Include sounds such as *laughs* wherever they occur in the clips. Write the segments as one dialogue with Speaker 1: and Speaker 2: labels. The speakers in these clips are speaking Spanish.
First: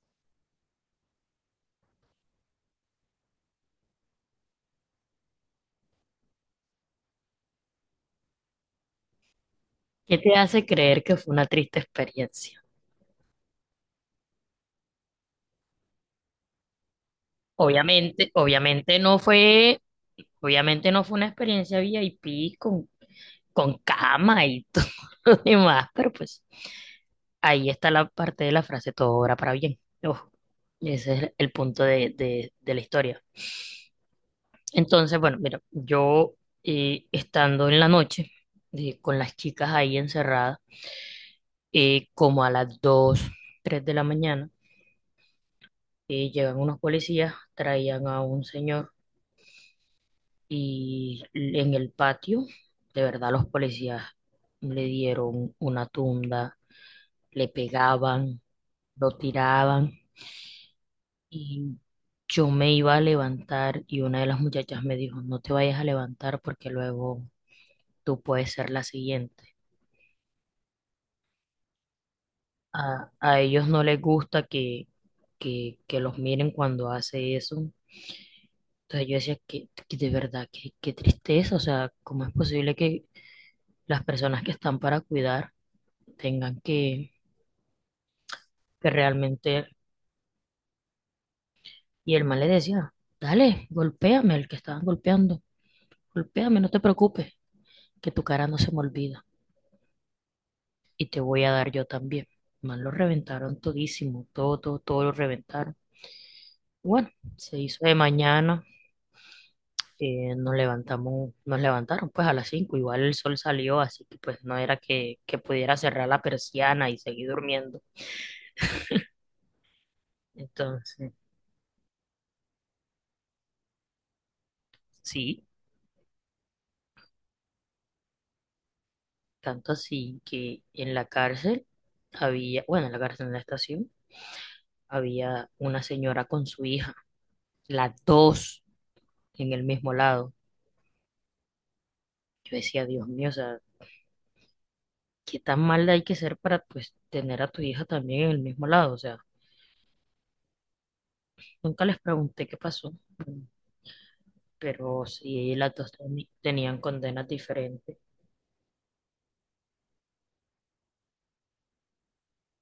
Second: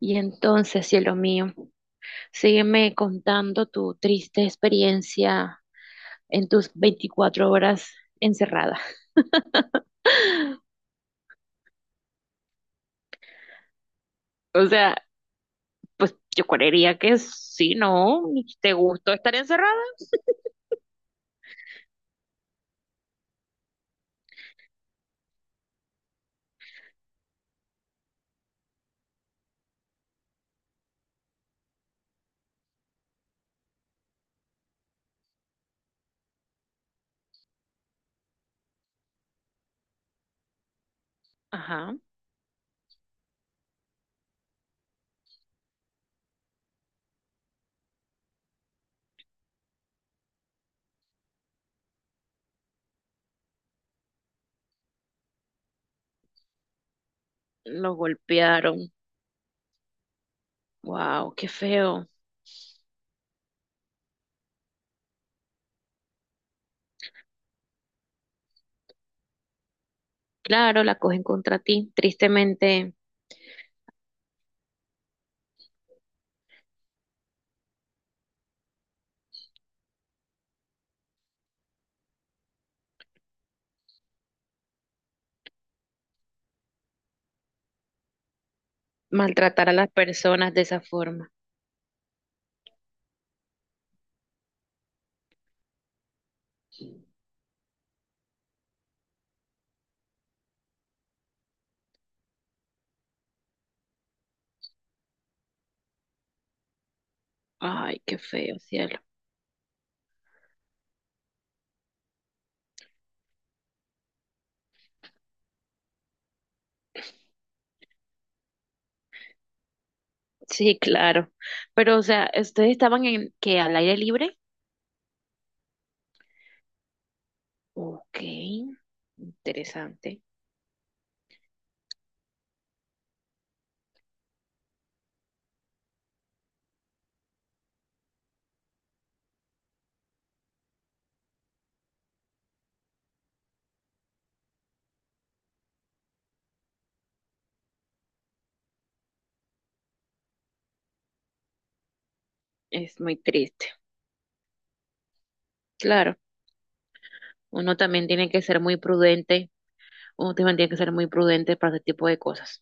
Speaker 1: Y entonces, cielo mío, sígueme contando tu triste experiencia en tus 24 horas encerrada. *laughs*
Speaker 2: ¿Qué te hace creer que fue una triste experiencia?
Speaker 1: O sea, pues yo creería que sí, ¿no?
Speaker 2: Obviamente,
Speaker 1: ¿Te gustó estar encerrada?
Speaker 2: obviamente no fue una experiencia VIP con cama y *laughs* todo lo demás, pero pues ahí está la parte de la frase, todo obra para bien. Ojo, ese es el punto de la historia. Entonces, bueno, mira, yo estando en la noche con las chicas ahí encerradas,
Speaker 1: Ajá.
Speaker 2: como a las 2 3 de la mañana. Y llegan unos policías, traían a un señor y en el patio, de verdad, los policías le dieron una tunda, le
Speaker 1: Los
Speaker 2: pegaban,
Speaker 1: golpearon.
Speaker 2: lo tiraban
Speaker 1: Wow, qué
Speaker 2: y
Speaker 1: feo.
Speaker 2: yo me iba a levantar y una de las muchachas me dijo, no te vayas a levantar porque luego tú puedes ser la siguiente.
Speaker 1: Claro, la cogen contra ti. Tristemente,
Speaker 2: A ellos no les gusta que, que los miren cuando hace eso. Entonces yo decía que de verdad, que, qué tristeza, o sea, ¿cómo es posible que las personas que están para cuidar tengan que
Speaker 1: maltratar
Speaker 2: realmente.
Speaker 1: a las personas de esa forma.
Speaker 2: Y el man le decía, dale, golpéame, el que estaban golpeando, golpéame, no te preocupes, que tu cara no se me olvida y te voy a dar yo también. El Man, lo reventaron todísimo, todo, todo, todo lo reventaron. Bueno, se hizo de
Speaker 1: Ay, qué feo,
Speaker 2: mañana,
Speaker 1: cielo.
Speaker 2: nos levantamos, nos levantaron pues a las 5 igual el sol salió, así que pues no era que pudiera cerrar la persiana y seguir durmiendo.
Speaker 1: Sí,
Speaker 2: Entonces,
Speaker 1: claro. Pero, o sea, ¿ustedes estaban en que al aire libre?
Speaker 2: sí,
Speaker 1: Ok,
Speaker 2: tanto
Speaker 1: interesante.
Speaker 2: así que en la cárcel había, bueno, en la cárcel en la estación, había una señora con su hija, las dos en el mismo lado. Yo decía, Dios mío, o sea, qué tan mal hay que ser para pues tener a tu hija también en el mismo lado. O sea, nunca les pregunté qué pasó,
Speaker 1: Es muy triste.
Speaker 2: pero sí las dos
Speaker 1: Claro,
Speaker 2: tenían condenas
Speaker 1: uno
Speaker 2: diferentes.
Speaker 1: también tiene que ser muy prudente. Uno también tiene que ser muy prudente para ese tipo de cosas.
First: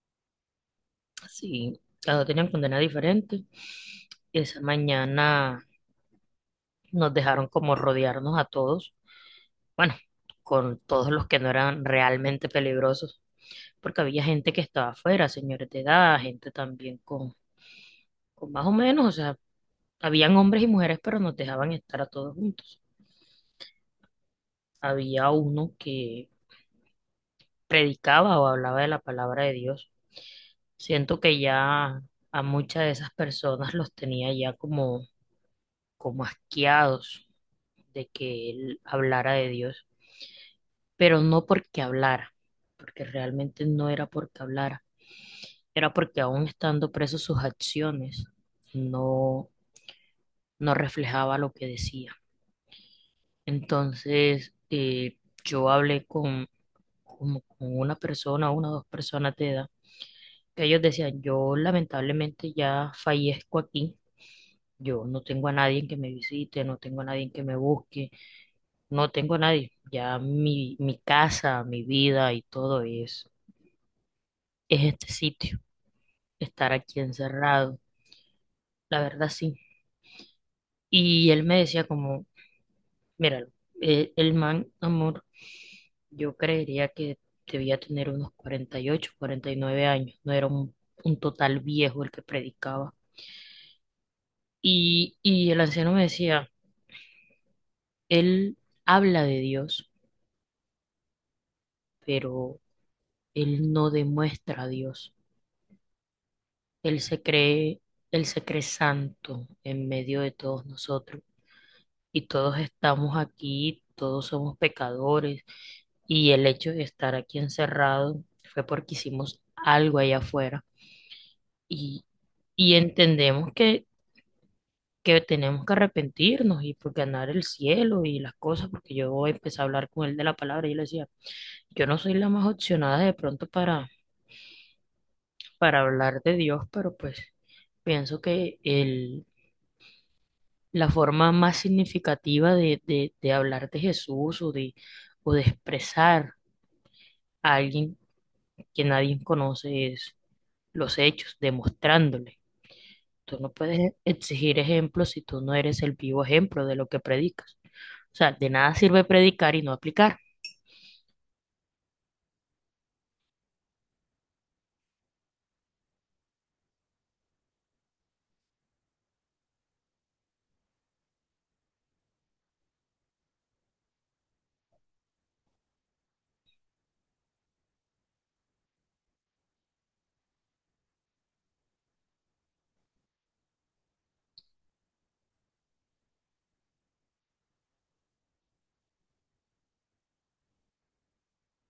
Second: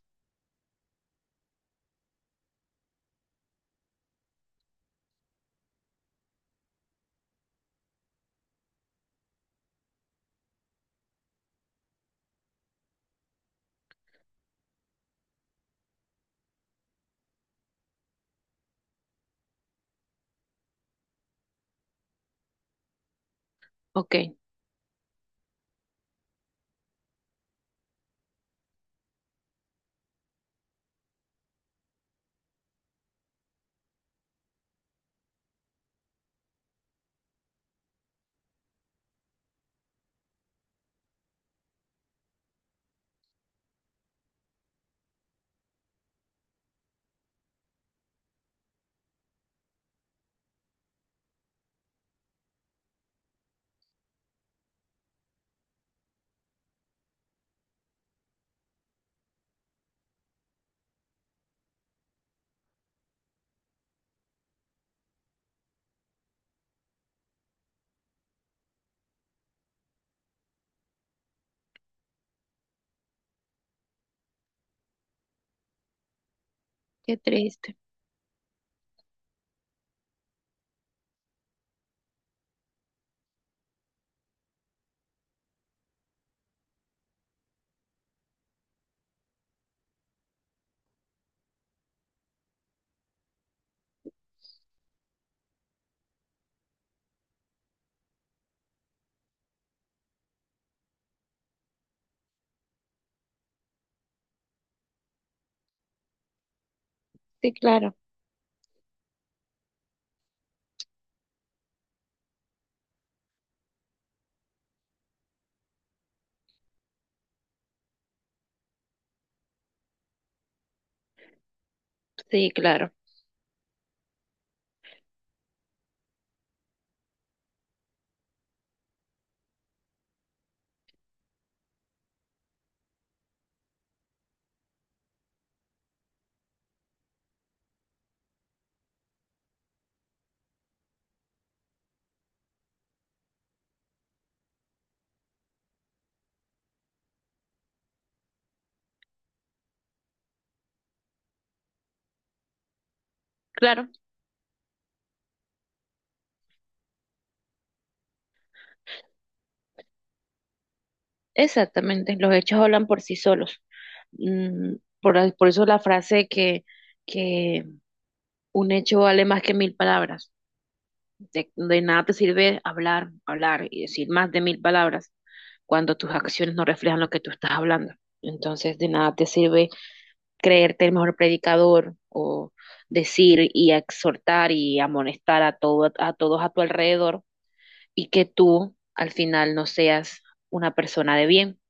Speaker 2: Sí, las dos tenían condenas diferentes. Esa mañana nos dejaron como rodearnos a todos, bueno, con todos los que no eran realmente peligrosos porque había gente que estaba afuera, señores de edad, gente también con más o menos, o sea, habían hombres y mujeres, pero nos dejaban estar a todos juntos.
Speaker 1: Ok,
Speaker 2: Había uno que predicaba o hablaba de la palabra de Dios. Siento que ya a muchas de esas personas los tenía ya como asqueados de que él hablara de Dios, pero no porque hablara, porque realmente no era porque hablara, era porque aún estando presos sus acciones no no reflejaba lo que decía. Entonces, yo hablé con, como con una persona, una o dos personas de edad, que ellos decían, yo lamentablemente ya fallezco aquí, yo no tengo a nadie que me visite, no tengo a nadie que me busque, no tengo a nadie, ya mi casa, mi vida y todo es este sitio, estar aquí
Speaker 1: qué triste.
Speaker 2: encerrado, la verdad sí. Y él me decía como, míralo, el man, amor, yo creería que debía tener unos 40, 48, 49 años, no era un total viejo el que predicaba. Y el anciano me decía, él habla de Dios, pero él no demuestra a Dios. Él se
Speaker 1: Sí,
Speaker 2: cree,
Speaker 1: claro.
Speaker 2: él se cree santo en medio de todos nosotros. Y todos estamos aquí, todos somos pecadores. Y el hecho de estar aquí encerrado fue porque hicimos algo allá afuera y,
Speaker 1: Sí,
Speaker 2: y
Speaker 1: claro.
Speaker 2: entendemos que tenemos que arrepentirnos y por ganar el cielo y las cosas, porque yo empecé a hablar con él de la palabra y yo le decía, yo no soy la más opcionada de pronto para hablar de Dios, pero pues pienso que el, la forma más significativa de hablar de Jesús o de expresar a alguien que nadie conoce es los hechos, demostrándole. Tú no
Speaker 1: Claro,
Speaker 2: puedes exigir ejemplos si tú no eres el vivo ejemplo de lo que predicas. O sea, de nada sirve predicar y no aplicar.
Speaker 1: exactamente. Los hechos hablan por sí solos. Mm, por eso la frase que un hecho vale más que mil palabras. De nada te sirve hablar, hablar y decir más de mil palabras cuando tus acciones no reflejan lo que tú estás hablando. Entonces, de nada te sirve creerte el mejor predicador o decir y exhortar y amonestar a, todo, a todos a tu alrededor y que tú al final no seas una persona de bien,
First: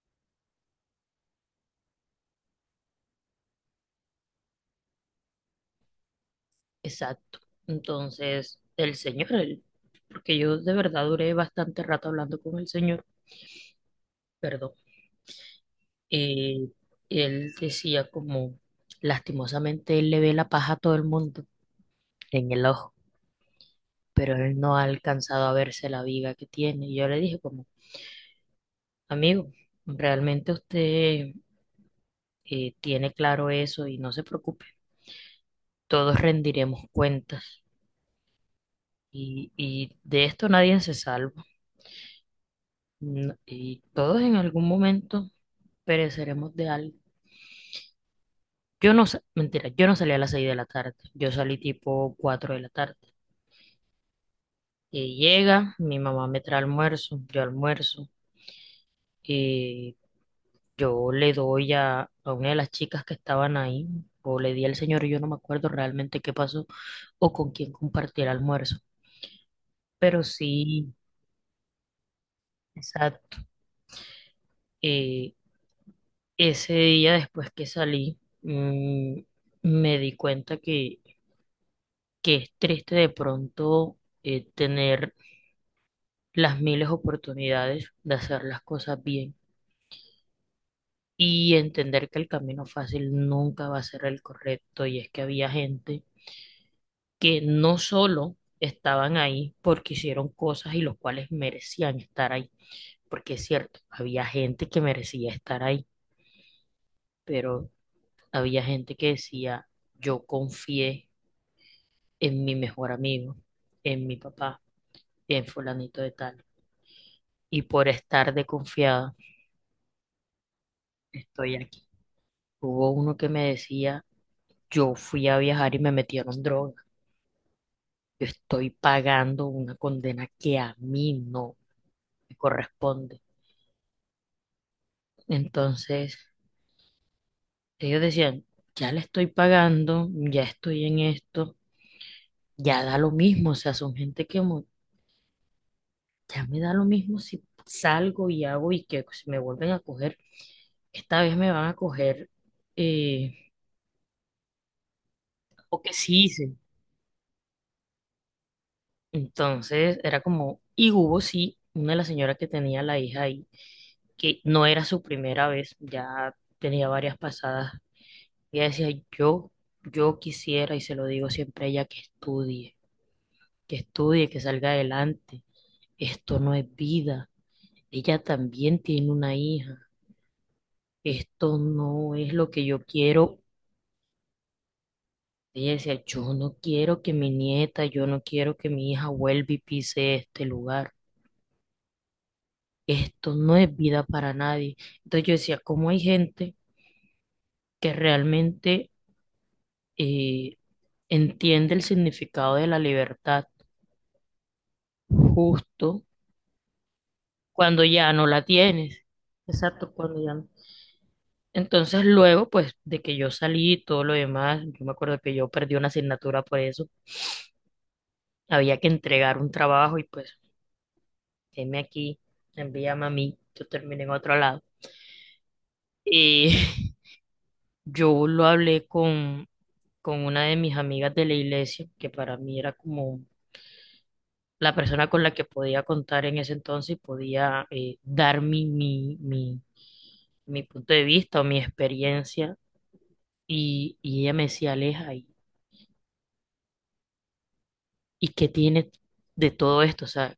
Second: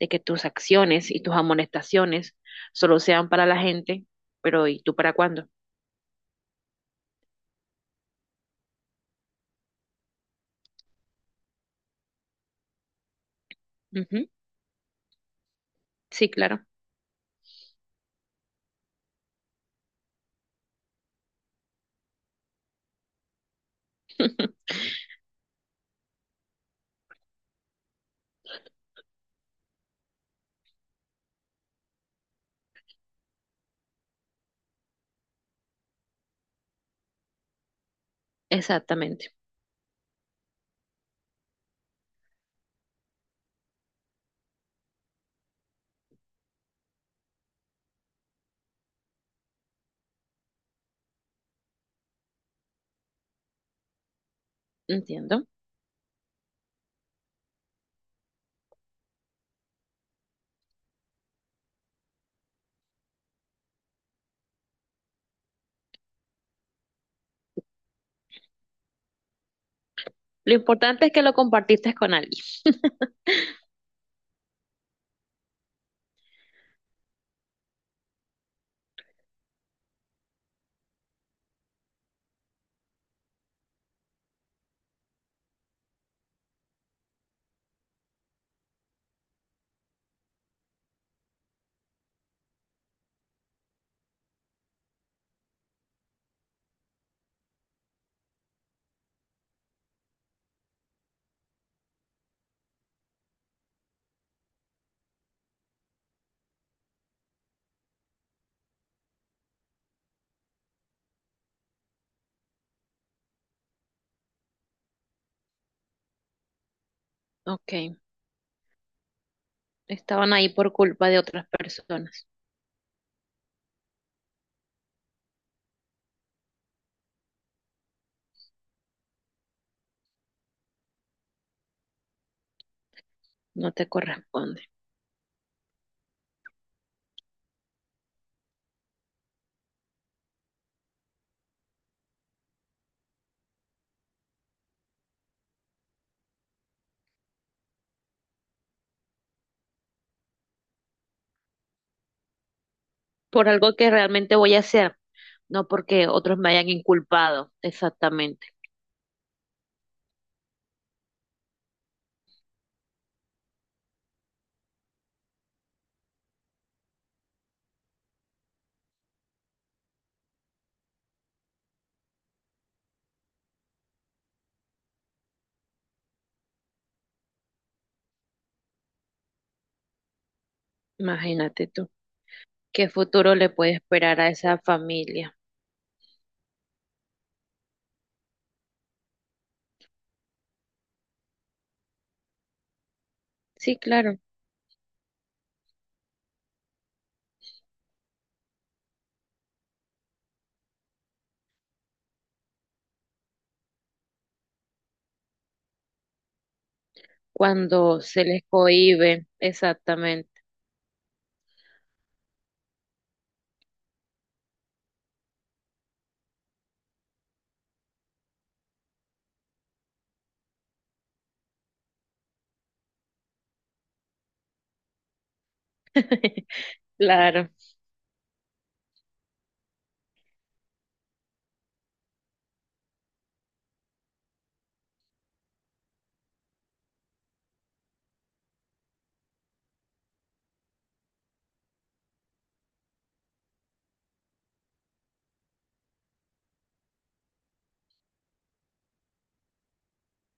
Speaker 1: de que tus acciones y tus amonestaciones solo sean para la gente, pero ¿y tú para cuándo?
Speaker 2: Exacto. Entonces, el Señor, porque yo de verdad duré bastante rato hablando con el Señor,
Speaker 1: Uh -huh.
Speaker 2: perdón,
Speaker 1: Sí, claro,
Speaker 2: eh, él decía como, lastimosamente él le ve la paja a todo el mundo en el ojo, pero él no ha alcanzado a verse la viga que tiene. Y yo le dije como, amigo, realmente usted tiene claro eso y no se preocupe, todos rendiremos cuentas
Speaker 1: exactamente,
Speaker 2: y de esto nadie se salva. No, y todos en algún momento pereceremos de algo. Yo mentira, yo no salí a las 6 de la tarde, yo salí tipo 4 de la tarde. Y
Speaker 1: entiendo.
Speaker 2: llega, mi mamá me trae almuerzo, yo almuerzo, y yo le doy a una de las chicas que estaban ahí, o le di al señor, yo no me acuerdo realmente qué pasó o con quién compartí el almuerzo. Pero
Speaker 1: Lo
Speaker 2: sí,
Speaker 1: importante es que lo compartiste con alguien.
Speaker 2: exacto, eh, ese día después que salí, me di cuenta que es triste de pronto, tener las miles oportunidades de hacer las cosas bien y entender que el camino fácil nunca va a ser el correcto. Y es que había gente que no solo estaban ahí porque hicieron cosas y los cuales merecían estar ahí, porque es cierto, había gente que merecía estar ahí, pero había gente que decía, yo confié en mi mejor amigo, en mi papá, en fulanito de tal. Y por
Speaker 1: Ok,
Speaker 2: estar de confiada,
Speaker 1: estaban ahí por culpa de otras
Speaker 2: estoy aquí.
Speaker 1: personas.
Speaker 2: Hubo uno que me decía, yo fui a viajar y me metieron droga. Yo estoy pagando una condena que a mí no me corresponde.
Speaker 1: No te corresponde.
Speaker 2: Entonces, ellos decían, ya le estoy pagando, ya estoy en esto, ya da lo mismo. O sea, son gente que ya me da lo mismo si salgo y hago y que si me vuelven a coger, esta vez me van a coger, eh,
Speaker 1: Por algo que realmente voy a hacer, no
Speaker 2: o que
Speaker 1: porque
Speaker 2: sí
Speaker 1: otros me
Speaker 2: hice.
Speaker 1: hayan inculpado. Exactamente.
Speaker 2: Entonces era como, y hubo sí, una de las señoras que tenía la hija ahí, que no era su primera vez, ya tenía varias pasadas. Ella decía, yo, yo quisiera, y se lo digo siempre a ella, que estudie, que estudie, que salga adelante. Esto no es vida. Ella también tiene una hija. Esto
Speaker 1: Imagínate tú.
Speaker 2: no es lo que yo
Speaker 1: ¿Qué futuro
Speaker 2: quiero.
Speaker 1: le puede esperar a esa familia?
Speaker 2: Ella decía, yo no quiero que mi nieta, yo no quiero que mi hija vuelva y pise este lugar. Esto no es
Speaker 1: Sí,
Speaker 2: vida
Speaker 1: claro.
Speaker 2: para nadie. Entonces yo decía, ¿cómo hay gente que realmente eh, entiende el significado de la libertad justo cuando
Speaker 1: Cuando
Speaker 2: ya
Speaker 1: se
Speaker 2: no
Speaker 1: les
Speaker 2: la tienes?
Speaker 1: cohíbe,
Speaker 2: Exacto, cuando
Speaker 1: exactamente.
Speaker 2: ya no. Entonces luego, pues de que yo salí y todo lo demás, yo me acuerdo que yo perdí una asignatura por eso, había que entregar un trabajo y pues, heme aquí, envíame a mí, yo terminé en otro lado. Y
Speaker 1: *laughs*
Speaker 2: *laughs*
Speaker 1: Claro.
Speaker 2: yo lo hablé con una de mis amigas de la iglesia, que para mí era como la persona con la que podía contar en ese entonces y podía dar mi punto de vista o mi experiencia. Y ella me decía, Aleja, ¿y qué tienes de todo esto? O sea,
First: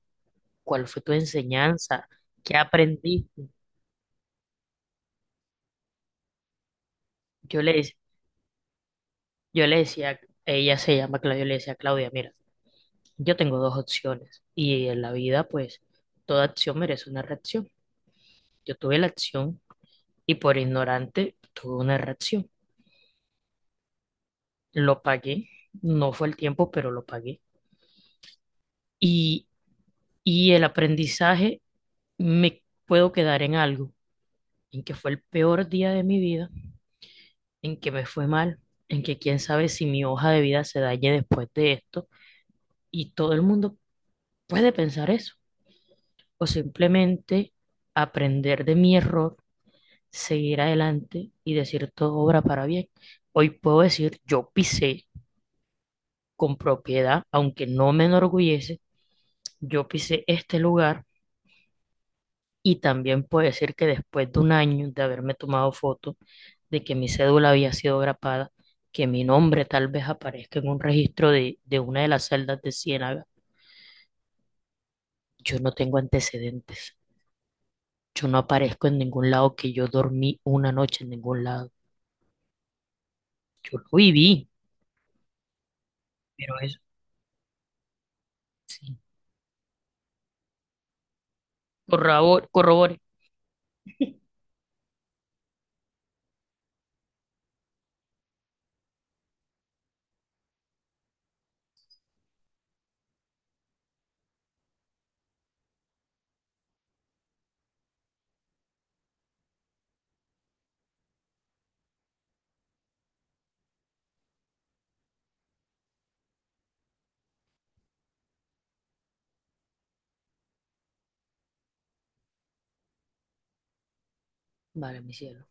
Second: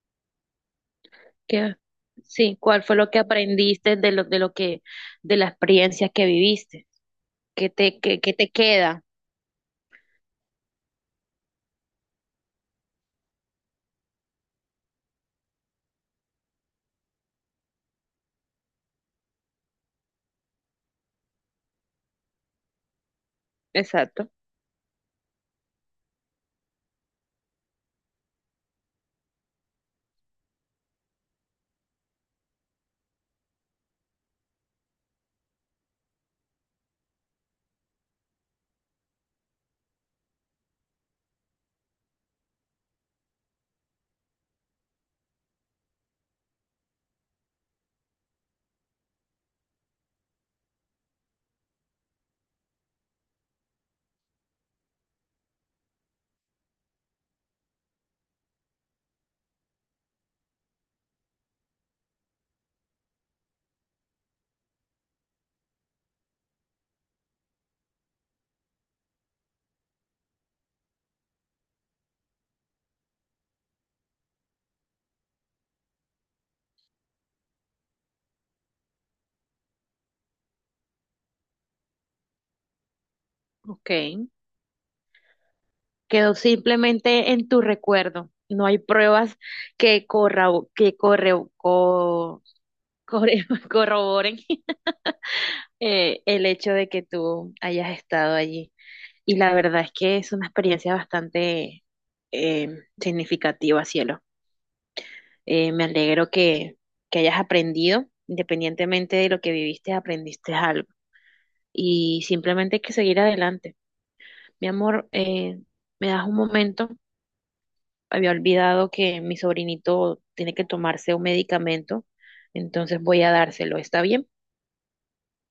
Speaker 2: ¿cuál fue tu
Speaker 1: ¿Qué?
Speaker 2: enseñanza? ¿Qué
Speaker 1: Sí, ¿cuál fue lo que
Speaker 2: aprendiste?
Speaker 1: aprendiste de la experiencia que viviste?
Speaker 2: Yo le, dec-
Speaker 1: ¿Qué te queda?
Speaker 2: yo le decía, ella se llama Claudia, yo le decía, Claudia, mira, yo tengo dos opciones. Y en la vida, pues, toda acción merece una reacción. Yo tuve la acción y por ignorante tuve una reacción.
Speaker 1: Exacto.
Speaker 2: Lo pagué, no fue el tiempo, pero lo pagué. Y, y el aprendizaje me puedo quedar en algo, en que fue el peor día de mi vida, en que me fue mal, en que quién sabe si mi hoja de vida se dañe después de esto. Y todo el mundo puede pensar eso, o simplemente aprender de mi error, seguir adelante y decir todo obra para bien. Hoy puedo decir, yo pisé con propiedad, aunque no me enorgullece, yo pisé este lugar y también puedo decir que después de un año de haberme tomado foto, de que mi cédula había sido grapada, que mi nombre tal vez aparezca en un registro de una de las celdas de Ciénaga, yo no tengo antecedentes. Yo no aparezco en ningún lado que yo dormí una noche en ningún lado. Yo
Speaker 1: Ok,
Speaker 2: lo viví,
Speaker 1: quedó
Speaker 2: pero eso
Speaker 1: simplemente en tu recuerdo. No hay
Speaker 2: sí.
Speaker 1: pruebas que corra, que corre, co-
Speaker 2: Corrobore.
Speaker 1: corre- *laughs* corroboren el hecho de que tú hayas estado allí. Y la verdad es que es una experiencia bastante eh, significativa, cielo. Me alegro que hayas aprendido, independientemente de lo que viviste, aprendiste algo. Y simplemente hay que seguir adelante. Mi amor, ¿me das un momento? Había olvidado que mi sobrinito tiene que tomarse un medicamento, entonces voy a dárselo. ¿Está bien?
Speaker 2: Vale, mi cielo.